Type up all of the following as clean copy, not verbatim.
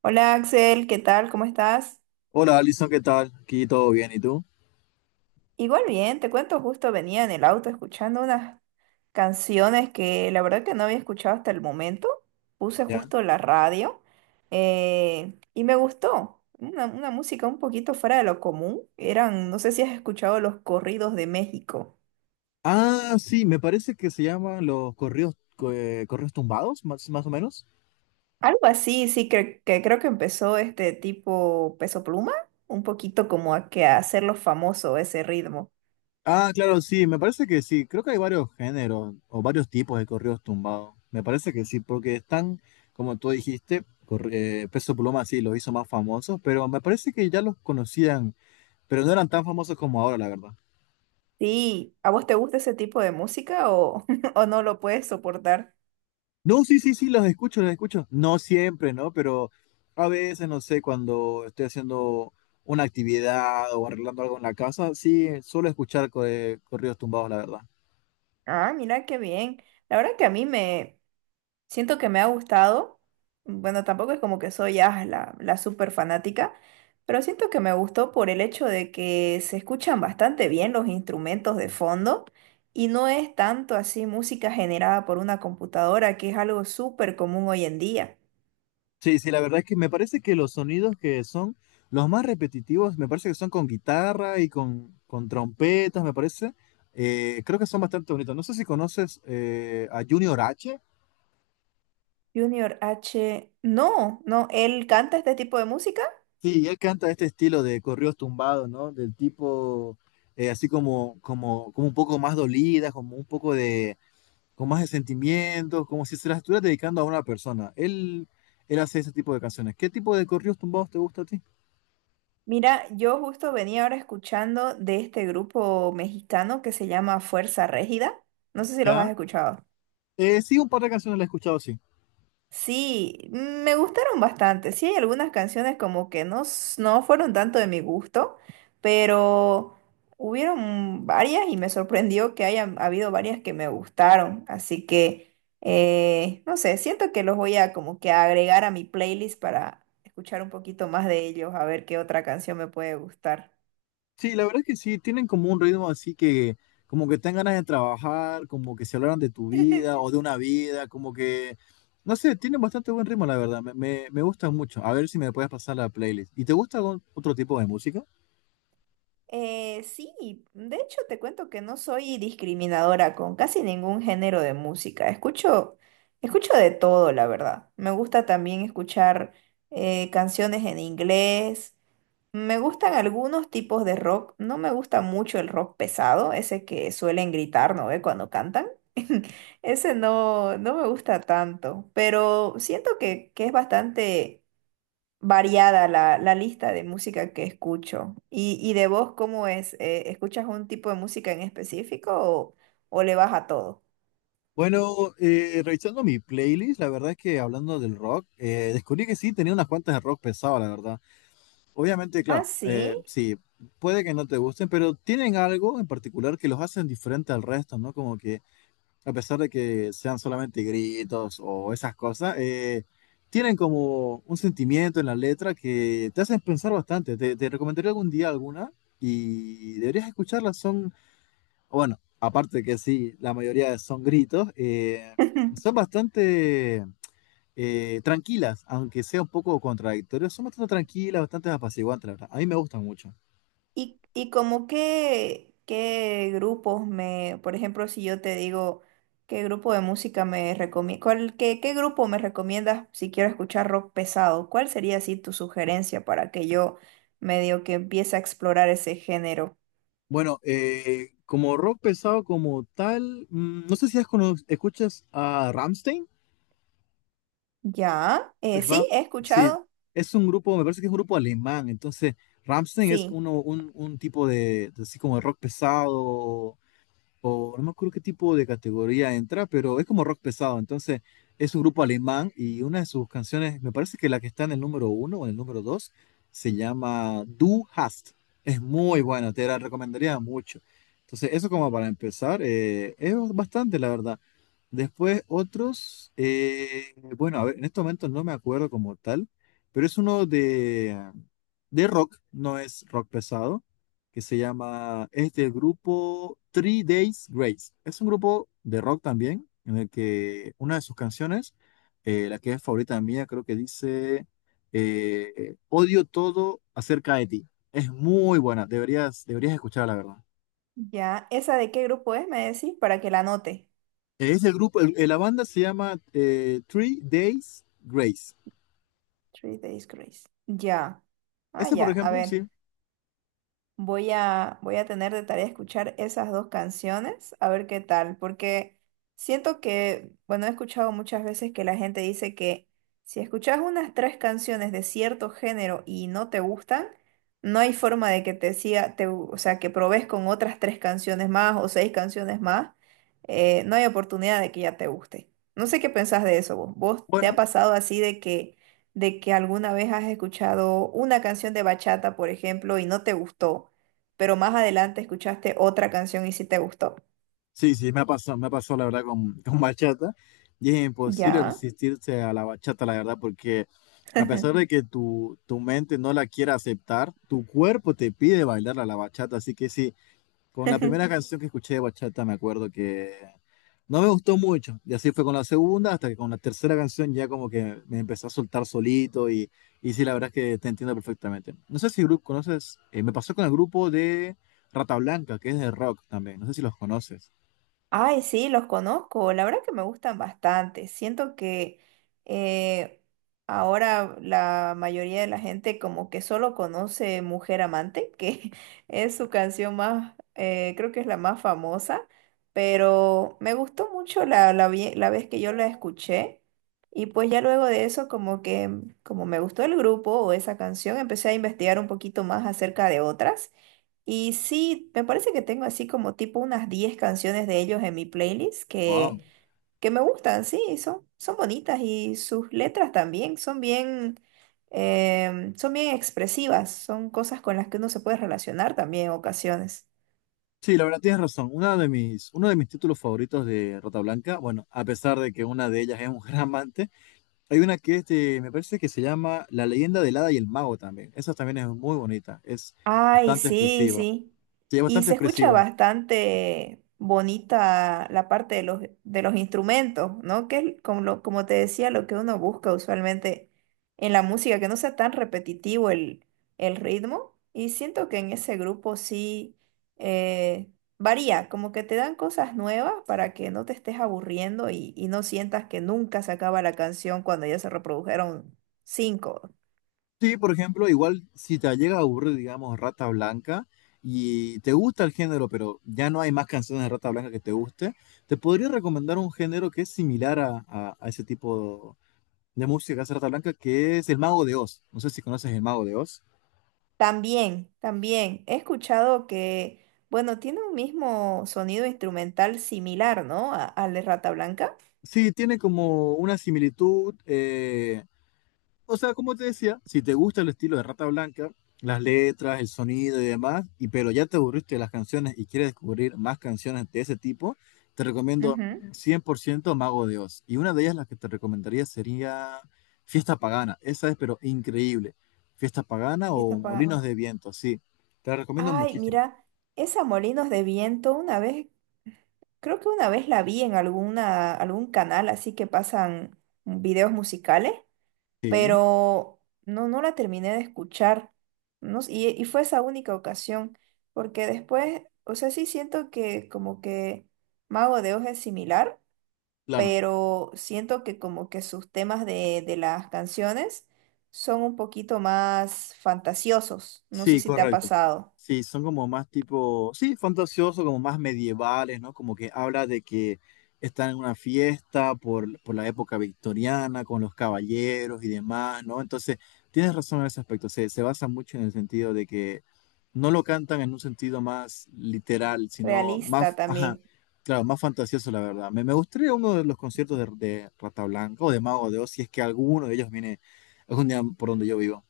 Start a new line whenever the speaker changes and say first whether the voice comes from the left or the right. right: Hola Axel, ¿qué tal? ¿Cómo estás?
left: Hola Alison, ¿qué tal? Aquí todo bien, ¿y tú?
right: Igual bien, te cuento, justo venía en el auto escuchando unas canciones que la verdad que no había escuchado hasta el momento. Puse
left: ¿Ya?
right: justo la radio y me gustó. Una música un poquito fuera de lo común. Eran, no sé si has escuchado los corridos de México.
left: Ah, sí, me parece que se llaman los correos, correos tumbados, más, más o menos.
right: Algo así, sí, que creo que empezó este tipo Peso Pluma, un poquito como a, que a hacerlo famoso ese ritmo.
left: Ah, claro, sí, me parece que sí. Creo que hay varios géneros o varios tipos de correos tumbados. Me parece que sí, porque están, como tú dijiste, Peso Pluma sí los hizo más famosos, pero me parece que ya los conocían, pero no eran tan famosos como ahora, la verdad.
right: Sí, ¿a vos te gusta ese tipo de música o, o no lo puedes soportar?
left: No, sí, sí, sí, los escucho, los escucho. No siempre, ¿no? Pero a veces, no sé, cuando estoy haciendo una actividad o arreglando algo en la casa, sí, suelo escuchar corridos tumbados, la verdad.
right: Ah, mira qué bien. La verdad que a mí me siento que me ha gustado. Bueno, tampoco es como que soy la súper fanática, pero siento que me gustó por el hecho de que se escuchan bastante bien los instrumentos de fondo y no es tanto así música generada por una computadora, que es algo súper común hoy en día.
left: Sí, sí, la verdad es que me parece que los sonidos que son los más repetitivos, me parece que son con guitarra y con trompetas, me parece. Creo que son bastante bonitos. No sé si conoces a Junior H.
right: Junior H, no, no, ¿él canta este tipo de música?
left: Sí, él canta este estilo de corridos tumbados, ¿no? Del tipo, así como, como un poco más dolida, como un poco de, con más de sentimientos, como si se las estuvieras dedicando a una persona. Él hace ese tipo de canciones. ¿Qué tipo de corridos tumbados te gusta a ti?
right: Mira, yo justo venía ahora escuchando de este grupo mexicano que se llama Fuerza Régida. No sé si los
left: ¿Ya?
right: has escuchado.
left: Sí, un par de canciones las he escuchado, sí.
right: Sí, me gustaron bastante. Sí, hay algunas canciones como que no, no fueron tanto de mi gusto, pero hubieron varias y me sorprendió que hayan habido varias que me gustaron. Así que, no sé, siento que los voy a como que agregar a mi playlist para escuchar un poquito más de ellos, a ver qué otra canción me puede gustar.
left: Sí, la verdad es que sí, tienen como un ritmo así que, como que tengan ganas de trabajar, como que se hablaron de tu vida o de una vida, como que, no sé, tienen bastante buen ritmo, la verdad, me gusta mucho. A ver si me puedes pasar la playlist. ¿Y te gusta algún otro tipo de música?
right: Sí, de hecho te cuento que no soy discriminadora con casi ningún género de música. Escucho de todo, la verdad. Me gusta también escuchar canciones en inglés. Me gustan algunos tipos de rock. No me gusta mucho el rock pesado, ese que suelen gritar, ¿no ve? Cuando cantan. Ese no, no me gusta tanto, pero siento que es bastante variada la lista de música que escucho. Y de vos cómo es? ¿Escuchas un tipo de música en específico o le vas a todo?
left: Bueno, revisando mi playlist, la verdad es que hablando del rock, descubrí que sí, tenía unas cuantas de rock pesado, la verdad. Obviamente,
right: Ah,
left: claro,
right: sí.
left: sí, puede que no te gusten, pero tienen algo en particular que los hacen diferente al resto, ¿no? Como que a pesar de que sean solamente gritos o esas cosas, tienen como un sentimiento en la letra que te hacen pensar bastante. Te recomendaría algún día alguna y deberías escucharlas. Son, bueno, aparte que sí, la mayoría son gritos, son bastante tranquilas, aunque sea un poco contradictorias. Son bastante tranquilas, bastante apaciguantes, la verdad. A mí me gustan mucho.
right: ¿Y, y como qué, qué grupos me, por ejemplo, si yo te digo qué grupo de música me recomiendas, qué, qué grupo me recomiendas si quiero escuchar rock pesado? ¿Cuál sería así tu sugerencia para que yo medio que empiece a explorar ese género?
left: Bueno, como rock pesado como tal, no sé si escuchas a Rammstein.
right: Ya,
left: Ram-
right: sí, he
left: sí,
right: escuchado,
left: es un grupo, me parece que es un grupo alemán, entonces Rammstein es
right: sí.
left: uno, un tipo de así como de rock pesado, o no me acuerdo qué tipo de categoría entra, pero es como rock pesado. Entonces, es un grupo alemán y una de sus canciones, me parece que la que está en el número uno o en el número dos, se llama Du Hast. Es muy buena, te la recomendaría mucho. Entonces, eso como para empezar, es bastante, la verdad. Después, otros, bueno, a ver, en estos momentos no me acuerdo como tal, pero es uno de rock, no es rock pesado que se llama, es del grupo Three Days Grace. Es un grupo de rock también, en el que una de sus canciones, la que es favorita mía, creo que dice, Odio todo acerca de ti. Es muy buena, deberías, deberías escucharla, la verdad.
right: Ya, ¿esa de qué grupo es? Me decís para que la anote.
left: Es el grupo, la banda se llama Three Days Grace.
right: Three Days Grace. Ya. Ah,
left: Ese, por
right: ya, a
left: ejemplo,
right: ver.
left: sí.
right: Voy a tener de tarea escuchar esas dos canciones, a ver qué tal, porque siento que, bueno, he escuchado muchas veces que la gente dice que si escuchas unas tres canciones de cierto género y no te gustan, no hay forma de que te siga, te, o sea, que probes con otras tres canciones más o seis canciones más, no hay oportunidad de que ya te guste. No sé qué pensás de eso vos. ¿Vos te ha
left: Bueno,
right: pasado así de que alguna vez has escuchado una canción de bachata, por ejemplo, y no te gustó, pero más adelante escuchaste otra canción y sí te gustó?
left: sí, sí, me ha pasado la verdad con, con bachata y es imposible
right: Ya.
left: resistirse a la bachata, la verdad, porque a pesar de que tu mente no la quiera aceptar, tu cuerpo te pide bailar a la bachata, así que sí, con la primera canción que escuché de bachata me acuerdo que no me gustó mucho y así fue con la segunda hasta que con la tercera canción ya como que me empecé a soltar solito y sí, la verdad es que te entiendo perfectamente. No sé si conoces, me pasó con el grupo de Rata Blanca, que es de rock también, no sé si los conoces.
right: Ay, sí, los conozco. La verdad que me gustan bastante. Siento que eh, ahora la mayoría de la gente como que solo conoce Mujer Amante, que es su canción más, creo que es la más famosa, pero me gustó mucho la, la vez que yo la escuché. Y pues ya luego de eso, como que como me gustó el grupo o esa canción, empecé a investigar un poquito más acerca de otras. Y sí, me parece que tengo así como tipo unas 10 canciones de ellos en mi playlist
left: Wow.
right: que me gustan, sí, son, son bonitas y sus letras también son bien, son bien expresivas, son cosas con las que uno se puede relacionar también en ocasiones.
left: Sí, la verdad tienes razón. Una de mis, uno de mis títulos favoritos de Rata Blanca, bueno, a pesar de que una de ellas es un gran amante, hay una que me parece que se llama La leyenda del hada y el mago también. Esa también es muy bonita, es
right: Ay,
left: bastante
right: sí,
left: expresiva.
right: sí.
left: Sí, es
right: Y
left: bastante
right: se escucha
left: expresiva.
right: bastante bonita la parte de los instrumentos, ¿no? Que es como, como te decía, lo que uno busca usualmente en la música, que no sea tan repetitivo el ritmo. Y siento que en ese grupo sí eh, varía, como que te dan cosas nuevas para que no te estés aburriendo y no sientas que nunca se acaba la canción cuando ya se reprodujeron cinco.
left: Sí, por ejemplo, igual si te llega a aburrir, digamos, Rata Blanca y te gusta el género, pero ya no hay más canciones de Rata Blanca que te guste, te podría recomendar un género que es similar a, a ese tipo de música hace rata Blanca, que es El Mago de Oz. No sé si conoces El Mago de Oz.
right: También, también. He escuchado que, bueno, tiene un mismo sonido instrumental similar, ¿no? A- al de Rata Blanca.
left: Sí, tiene como una similitud. O sea, como te decía, si te gusta el estilo de Rata Blanca, las letras, el sonido y demás, y pero ya te aburriste de las canciones y quieres descubrir más canciones de ese tipo, te recomiendo
right: Ujú.
left: 100% Mago de Oz. Y una de ellas, la que te recomendaría, sería Fiesta Pagana. Esa es, pero increíble. Fiesta Pagana
right: Y está
left: o Molinos de Viento, sí. Te la recomiendo
right: Ay,
left: muchísimo.
right: mira, esa Molinos de Viento, una vez, creo que una vez la vi en alguna, algún canal, así que pasan videos musicales,
left: Sí, ¿eh?
right: pero no, no la terminé de escuchar. No, y fue esa única ocasión, porque después, o sea, sí siento que como que Mago de Oz es similar,
left: Claro.
right: pero siento que como que sus temas de las canciones son un poquito más fantasiosos. No sé
left: Sí,
right: si te ha
left: correcto.
right: pasado.
left: Sí, son como más tipo, sí, fantasioso, como más medievales, ¿no? Como que habla de que están en una fiesta por la época victoriana, con los caballeros y demás, ¿no? Entonces, tienes razón en ese aspecto, se basa mucho en el sentido de que no lo cantan en un sentido más literal, sino
right: Realista
left: más, ajá,
right: también.
left: claro, más fantasioso, la verdad. Me gustaría uno de los conciertos de Rata Blanca o de Mago de Oz, si es que alguno de ellos viene algún día por donde yo vivo.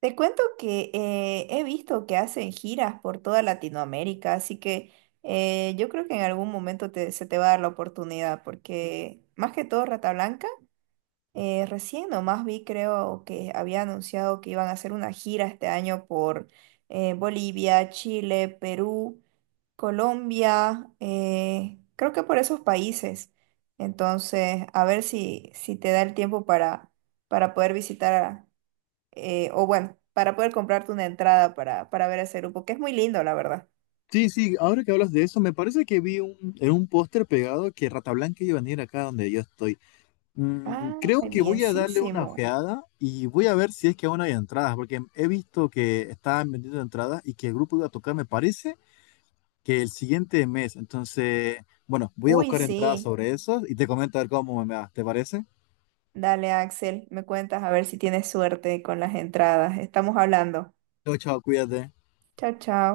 right: Te cuento que he visto que hacen giras por toda Latinoamérica, así que yo creo que en algún momento se te va a dar la oportunidad, porque más que todo Rata Blanca. Recién nomás vi, creo que había anunciado que iban a hacer una gira este año por Bolivia, Chile, Perú, Colombia, creo que por esos países. Entonces, a ver si, si te da el tiempo para poder visitar, o bueno, para poder comprarte una entrada para ver ese grupo, que es muy lindo, la verdad.
left: Sí, sí, ahora que hablas de eso, me parece que vi un, en un póster pegado que Rata Blanca iba a venir acá donde yo estoy.
right: Ah,
left: Creo que voy a darle una
right: bienísimo.
left: ojeada y voy a ver si es que aún hay entradas, porque he visto que estaban vendiendo entradas y que el grupo iba a tocar, me parece, que el siguiente mes. Entonces, bueno, voy a
right: Uy,
left: buscar entradas
right: sí.
left: sobre eso y te comento a ver cómo me va. ¿Te parece?
right: Dale, Axel, me cuentas a ver si tienes suerte con las entradas. Estamos hablando.
left: Chao, chao, cuídate.
right: Chao, chao.